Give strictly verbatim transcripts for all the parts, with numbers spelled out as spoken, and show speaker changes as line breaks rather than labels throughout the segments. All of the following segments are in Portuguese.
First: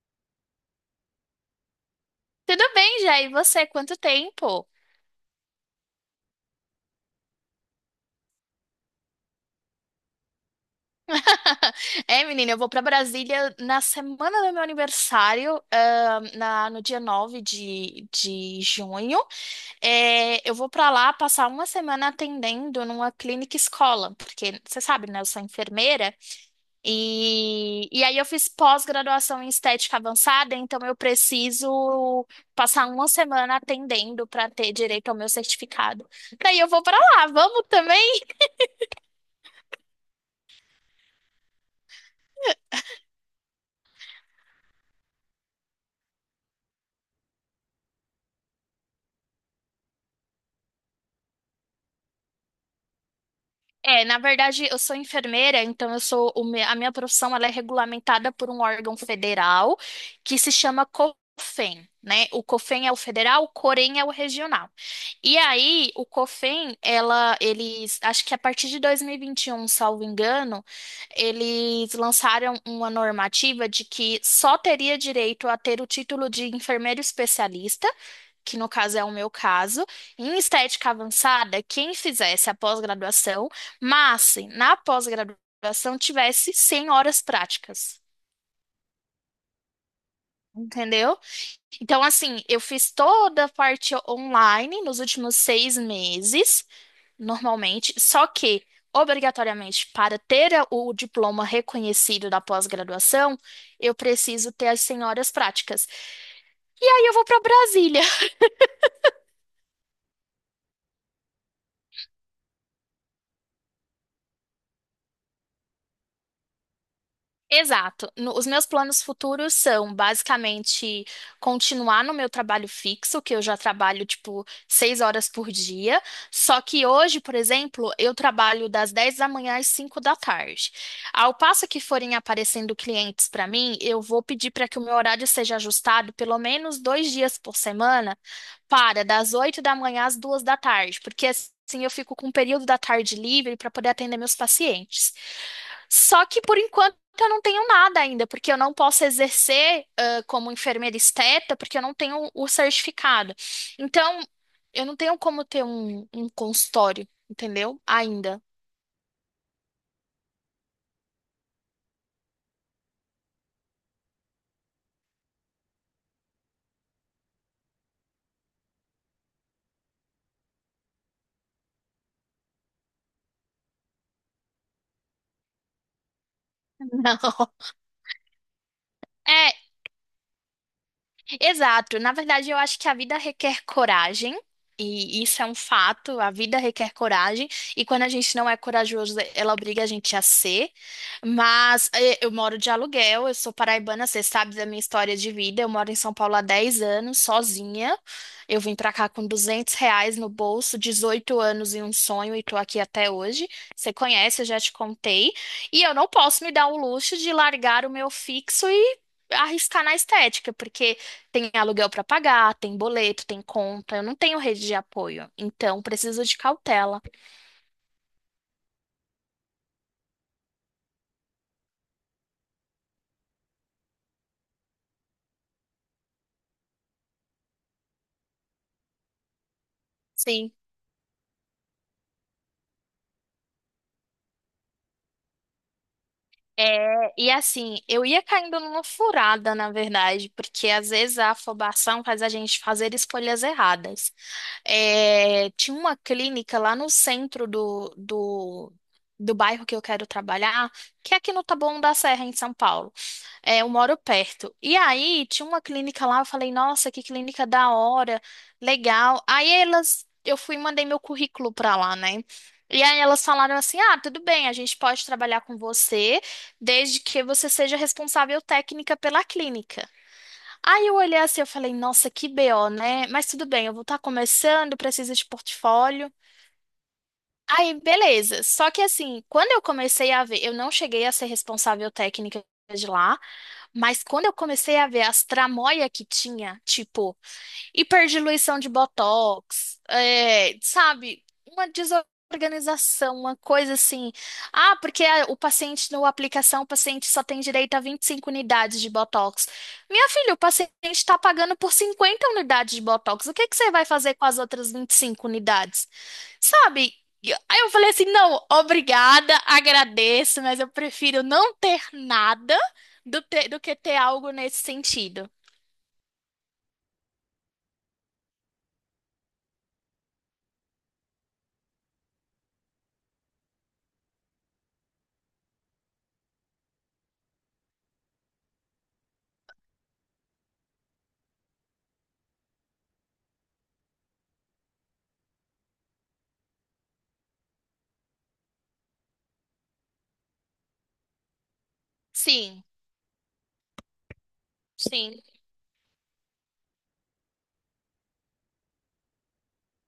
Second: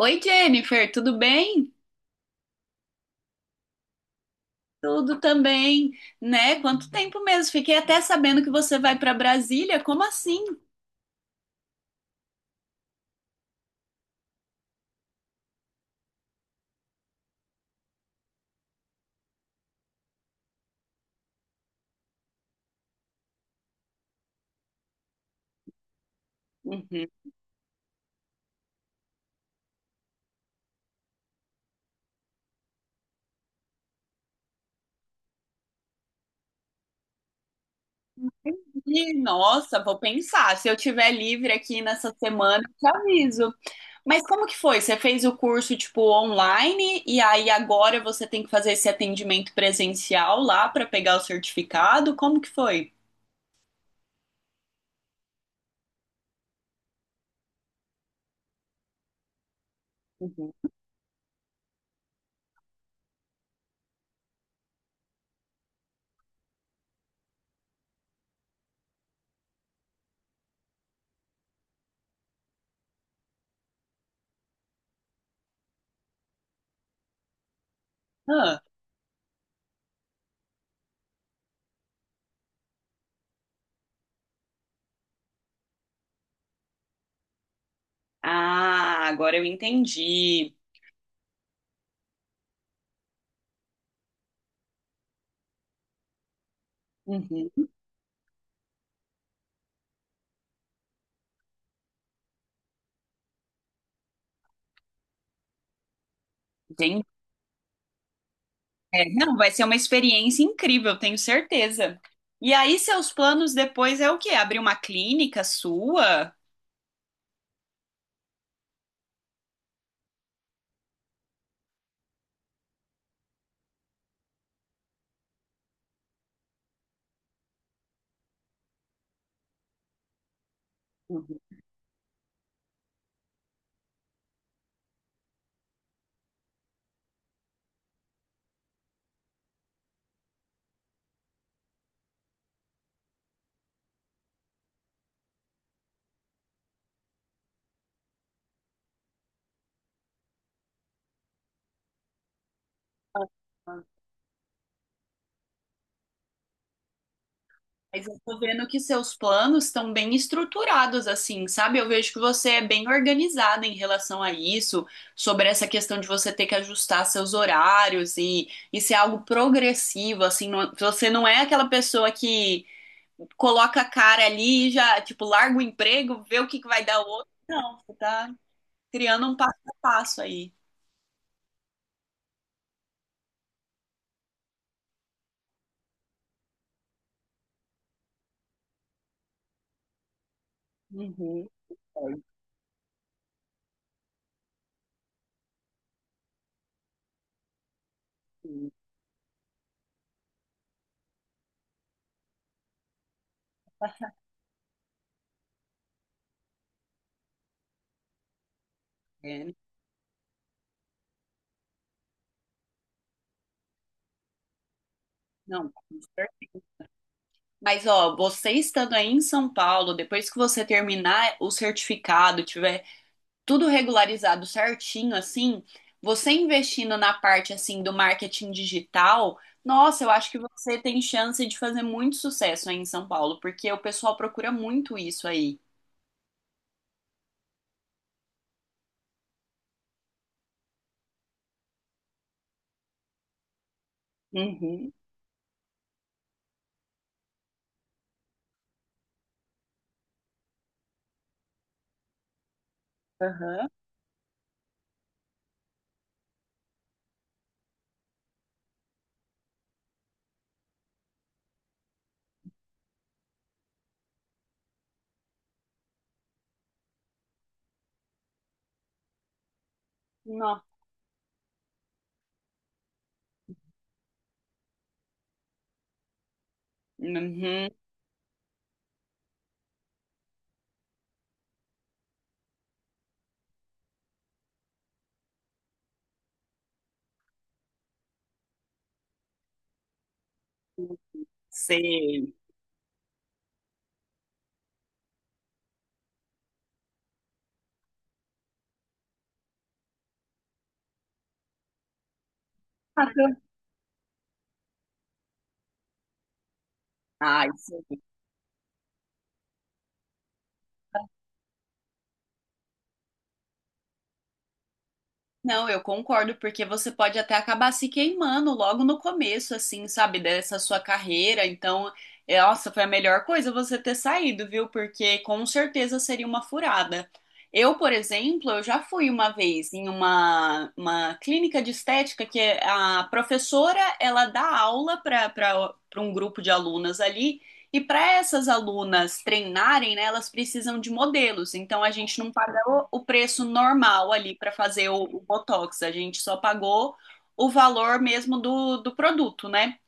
Oi, Jennifer, tudo bem?
Tudo bem, Jair? E você? Quanto tempo?
Tudo também, né? Quanto tempo mesmo? Fiquei até sabendo que você vai para Brasília. Como assim?
É, menina, eu vou para Brasília na semana do meu aniversário, ah, na, no dia nove de, de junho. É, eu vou para lá passar uma semana atendendo numa clínica escola, porque você sabe, né? Eu sou enfermeira
Uhum.
e, e aí eu fiz pós-graduação em estética avançada, então eu preciso passar uma semana atendendo para ter direito ao meu certificado. Daí eu vou para lá, vamos também?
E, nossa, vou pensar. Se eu tiver livre aqui nessa semana, eu te aviso. Mas como que foi? Você fez o curso tipo online e aí agora você tem que fazer esse atendimento presencial lá para pegar o certificado? Como que foi?
É, na verdade, eu sou enfermeira, então eu sou o me- a minha profissão ela é regulamentada por um órgão federal que se
Uhum.
chama COFEN, né? O COFEN é o federal, o COREN é o regional. E aí, o COFEN, ela, eles, acho que a partir de dois mil e vinte e um, salvo engano, eles lançaram uma normativa de que só teria direito a ter o título de enfermeiro especialista, que
Ah,
no caso é o meu caso, em estética avançada, quem fizesse a pós-graduação, mas se na pós-graduação tivesse cem horas práticas.
Ah, agora eu entendi.
Entendeu? Então, assim, eu fiz toda a parte online nos últimos seis meses,
Uhum.
normalmente, só que, obrigatoriamente, para ter a- o diploma reconhecido da pós-graduação, eu preciso ter as cem horas práticas. E
Entendi.
aí eu vou para Brasília.
É, não, vai ser uma experiência incrível, tenho certeza. E aí, seus planos depois é o quê? Abrir uma clínica sua?
Exato. No- os meus planos futuros são basicamente continuar no meu trabalho fixo, que eu já trabalho tipo seis horas por dia. Só que hoje, por exemplo, eu trabalho das dez da manhã às cinco da tarde. Ao
Uhum.
passo que forem aparecendo clientes para mim, eu vou pedir para que o meu horário seja ajustado pelo menos dois dias por semana, para, das oito da manhã às duas da tarde, porque assim eu fico com um período da tarde livre para poder atender meus pacientes. Só que por enquanto eu não tenho nada ainda, porque eu não posso exercer ah, como enfermeira esteta, porque eu não tenho o certificado. Então, eu não tenho como ter um, um consultório, entendeu?
Mas eu tô
Ainda.
vendo que seus planos estão bem estruturados, assim, sabe? Eu vejo que você é bem organizada em relação a isso, sobre essa questão de você ter que ajustar seus horários e isso é algo progressivo, assim, não- você não é aquela pessoa que coloca a cara ali e já, tipo, larga o emprego, vê o que que vai dar o
Não.
outro. Não, você tá. Criando um
É,
passo a passo aí.
exato. Na verdade, eu acho que a vida requer coragem, e isso é um fato. A vida requer coragem, e quando a gente não é corajoso, ela obriga a gente a ser.
Uhum,
Mas eh,
pode
eu moro de aluguel, eu sou paraibana, você sabe da minha história de vida. Eu moro em São Paulo há dez anos, sozinha. Eu
sim.
vim pra cá com duzentos reais no bolso, dezoito anos e um sonho, e tô aqui até hoje. Você conhece, eu já te contei. E eu não posso me dar o luxo de largar o meu fixo e
É,
arriscar na estética, porque tem aluguel para pagar, tem boleto, tem conta. Eu não tenho rede de apoio,
não,
então
com
preciso
certeza.
de cautela.
Mas, ó, você estando aí em São Paulo, depois que você terminar o certificado, tiver tudo regularizado certinho, assim, você investindo na parte, assim, do marketing digital, nossa, eu acho que
Sim.
você tem chance de fazer muito sucesso aí em São Paulo, porque o pessoal procura muito isso aí.
É, e assim, eu ia caindo numa furada, na verdade, porque às vezes a afobação faz a gente fazer escolhas erradas.
Uhum,
É, tinha uma clínica lá no centro do, do, do bairro que eu quero trabalhar, que é aqui no Taboão da Serra, em São Paulo. É,
aham.
eu moro perto. E aí, tinha uma clínica lá, eu falei, nossa, que clínica da hora, legal. Aí elas, eu fui e mandei meu currículo pra lá, né? E aí elas falaram assim, ah, tudo bem, a gente pode trabalhar com você, desde que você seja responsável técnica pela clínica.
Não.
Aí eu olhei assim, eu falei, nossa, que B O, né? Mas tudo bem, eu vou estar começando, precisa de portfólio.
Uhum,
Aí, beleza. Só que assim, quando eu comecei a ver, eu não cheguei a ser responsável técnica de lá, mas quando eu comecei a ver as tramóia que tinha, tipo, hiperdiluição de botox, é, sabe, uma
sei.
desorganização, uma coisa assim. Ah, porque a- o paciente, na aplicação, o paciente só tem direito a vinte e cinco unidades de botox. Minha filha, o paciente está pagando por cinquenta unidades de
Ah,
botox. O
tá.
que que você vai fazer com as outras vinte e cinco unidades? Sabe? E eu-
Ai,
Aí eu falei assim: não, obrigada, agradeço, mas eu prefiro não ter nada do, te- do que ter algo nesse sentido.
não, eu concordo, porque você pode até acabar se queimando logo no começo, assim, sabe, dessa sua carreira. Então, é, nossa, foi a melhor coisa você ter saído, viu? Porque com certeza seria uma furada. Eu, por exemplo, eu já fui uma vez em uma, uma clínica de estética que a professora, ela dá aula para para um grupo de alunas ali. E para essas alunas treinarem, né, elas precisam de modelos. Então a gente não paga
Sim,
pagou o preço normal ali para fazer o, o
sim,
Botox, a gente só pagou o valor mesmo do, do produto, né?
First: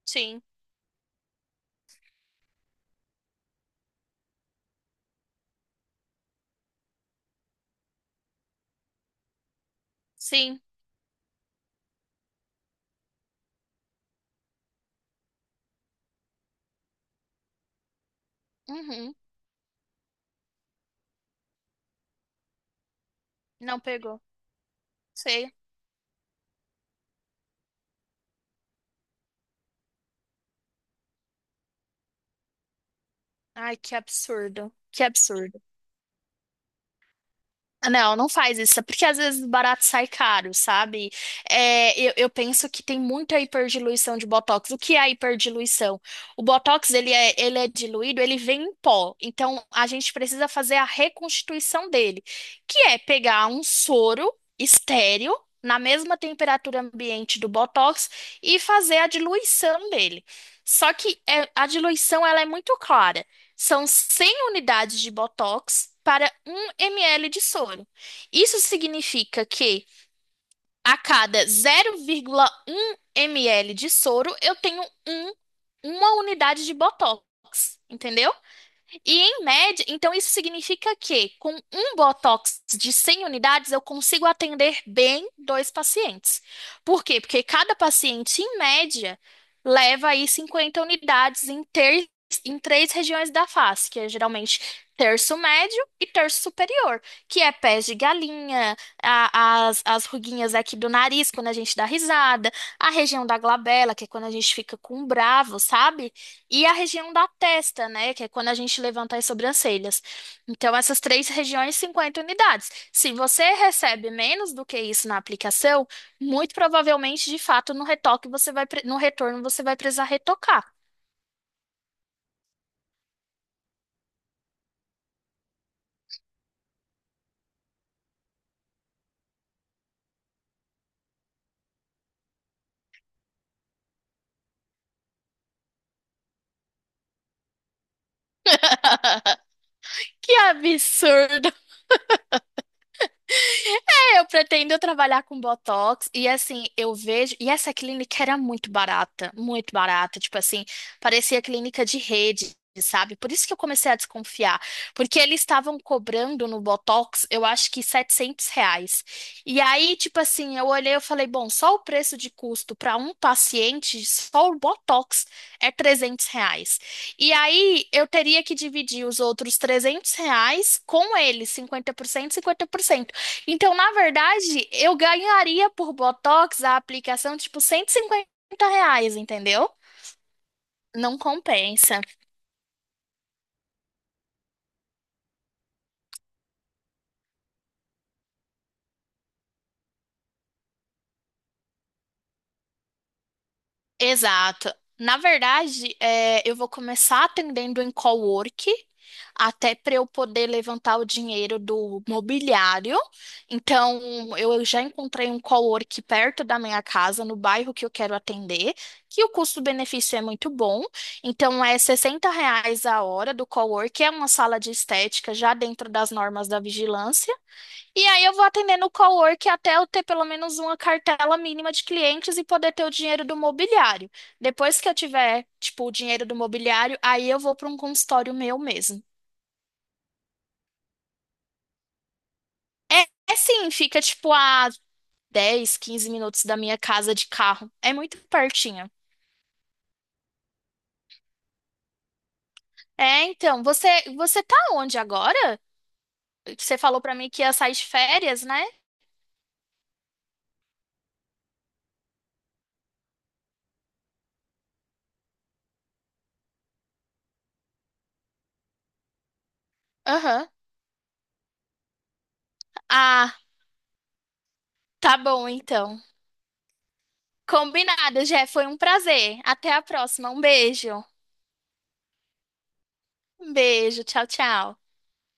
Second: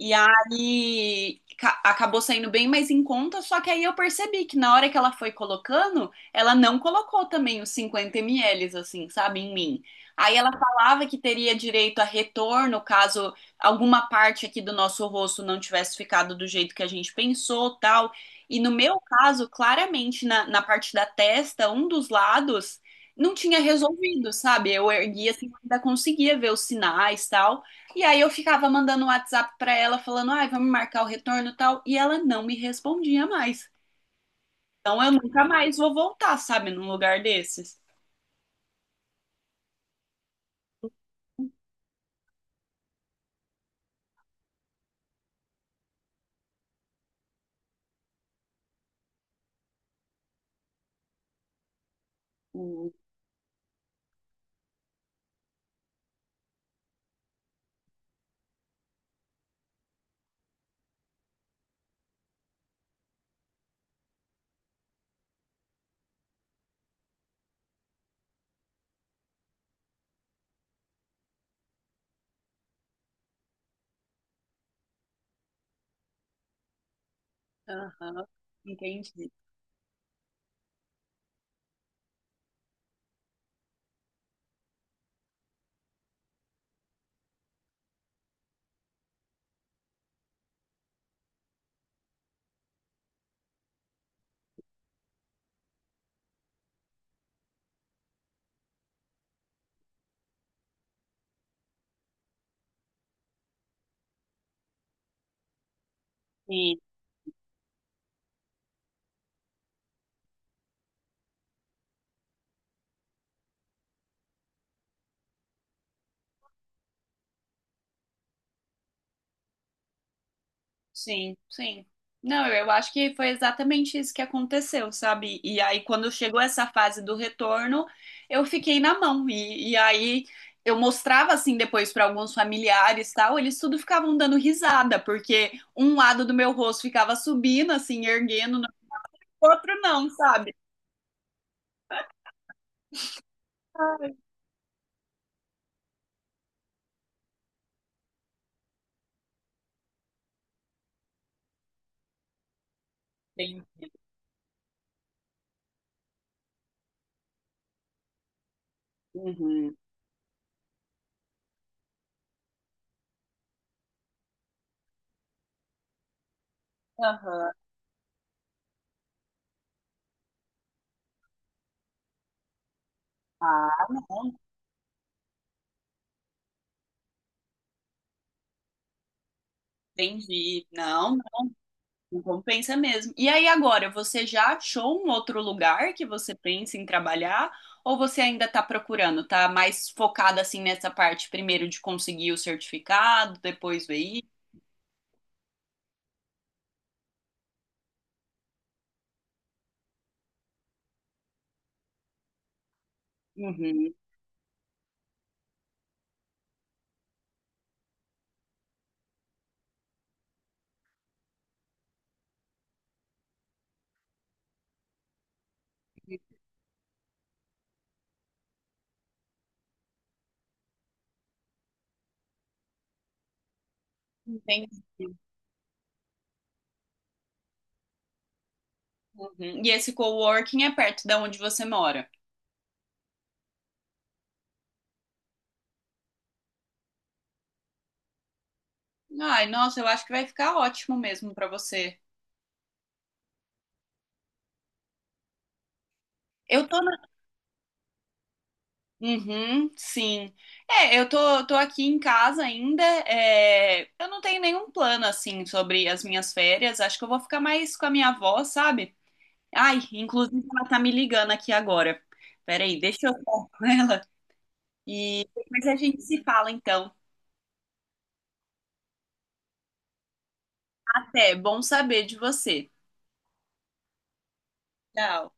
E
sim,
aí ca- acabou saindo bem mais em conta, só que aí eu percebi que na hora que ela foi colocando, ela não colocou também os cinquenta mililitros, assim, sabe, em mim. Aí ela
sim.
falava que teria direito a retorno caso alguma parte aqui do nosso rosto não tivesse ficado do jeito que a gente pensou, tal. E no meu
Uhum.
caso, claramente, na, na parte da testa, um dos lados não tinha
Não pegou.
resolvido, sabe? Eu erguia assim,
Sei.
ainda conseguia ver os sinais, tal. E aí eu ficava mandando um WhatsApp pra ela falando, ai, vamos marcar o retorno e tal, e ela não me respondia mais.
Ai, que absurdo.
Então
Que
eu nunca
absurdo.
mais vou voltar, sabe, num lugar desses.
Não, não faz isso, é porque às vezes barato sai caro, sabe? É, eu, eu penso que tem muita hiperdiluição de botox. O que é a hiperdiluição? O botox, ele é, ele é diluído, ele vem em pó. Então, a gente precisa fazer a reconstituição dele, que
Hum.
é pegar um soro estéril na mesma temperatura ambiente do botox e fazer a diluição dele. Só que é, a diluição, ela é muito clara. São cem unidades de Botox para um mililitro de soro. Isso significa que a cada zero vírgula um ml de soro eu tenho um, uma unidade de Botox,
Aham,
entendeu? E
entendi.
em média, então isso significa que com um Botox de cem unidades eu consigo atender bem dois pacientes. Por quê? Porque cada paciente, em média, leva aí cinquenta unidades em, ter, em três regiões da face, que é geralmente terço médio e terço superior, que é pés de galinha, a- as, as ruguinhas aqui do nariz quando a gente dá risada, a região da glabela, que é quando a gente fica com um bravo, sabe? E a região da testa, né? Que é quando a gente levanta as sobrancelhas. Então, essas três regiões, cinquenta unidades. Se você recebe menos do que isso na aplicação, muito provavelmente, de fato, no retoque você vai, pre- no retorno você vai precisar retocar.
Sim, sim. Não, eu eu acho que foi exatamente isso que aconteceu, sabe? E aí, quando chegou essa fase do retorno, eu fiquei na mão. E, e aí, eu mostrava assim depois para alguns familiares e tal, eles tudo ficavam dando risada, porque um lado do meu rosto ficava subindo, assim, erguendo, no o outro não,
Que
sabe?
absurdo! É, eu pretendo trabalhar com Botox e assim, eu vejo. E essa clínica era muito barata, muito barata. Tipo assim, parecia clínica de rede, sabe? Por isso que eu
Sim.
comecei a desconfiar. Porque eles estavam cobrando no Botox, eu acho que setecentos reais. E
Uhum.
aí, tipo assim, eu olhei e falei: bom, só o preço de custo para um paciente, só o Botox é trezentos reais. E
Aham.
aí eu teria que dividir os outros trezentos reais com eles, cinquenta cinquenta por cento, cinquenta por cento, então,
Ah,
na
não,
verdade, eu ganharia por Botox a aplicação tipo cento e cinquenta reais, entendeu?
entendi. Não.
Não compensa.
Não compensa mesmo. E aí agora, você já achou um outro lugar que você pensa em trabalhar? Ou você ainda está procurando? Tá mais focada assim nessa parte primeiro de conseguir o certificado, depois ver isso?
Exato. Na verdade, é, eu vou começar atendendo em cowork, até para eu poder levantar o dinheiro do mobiliário.
Uhum.
Então, eu já encontrei um cowork perto da minha casa, no bairro que eu quero atender, que o custo-benefício é muito bom. Então, é sessenta reais a hora do cowork, é uma sala de estética já dentro das normas da vigilância. E aí eu vou atendendo o cowork até eu ter pelo menos uma cartela mínima de clientes e poder ter o dinheiro do mobiliário. Depois
Entendi.
que eu tiver, tipo, o dinheiro do mobiliário, aí eu vou para um consultório meu mesmo.
Uhum. E esse coworking é perto da onde você mora?
É, é sim, fica tipo a dez quinze minutos da minha casa de carro. É muito pertinho.
Ai, nossa, eu acho que vai ficar ótimo mesmo para você.
É, então, você você tá onde agora?
Eu
Você
tô
falou
na
para mim que ia sair de férias, né?
Uhum, sim. É, eu tô, tô aqui em casa ainda. É, eu não tenho nenhum plano assim sobre as minhas férias. Acho que eu vou ficar mais com a minha avó, sabe? Ai, inclusive
Aham.
ela tá me ligando aqui agora. Peraí, deixa eu
Ah,
falar com ela.
tá
E
bom
depois a gente
então.
se fala, então.
Combinado, Jé, foi um prazer. Até a próxima. Um beijo.
Até, bom saber de você.
Um beijo, tchau, tchau.
Tchau.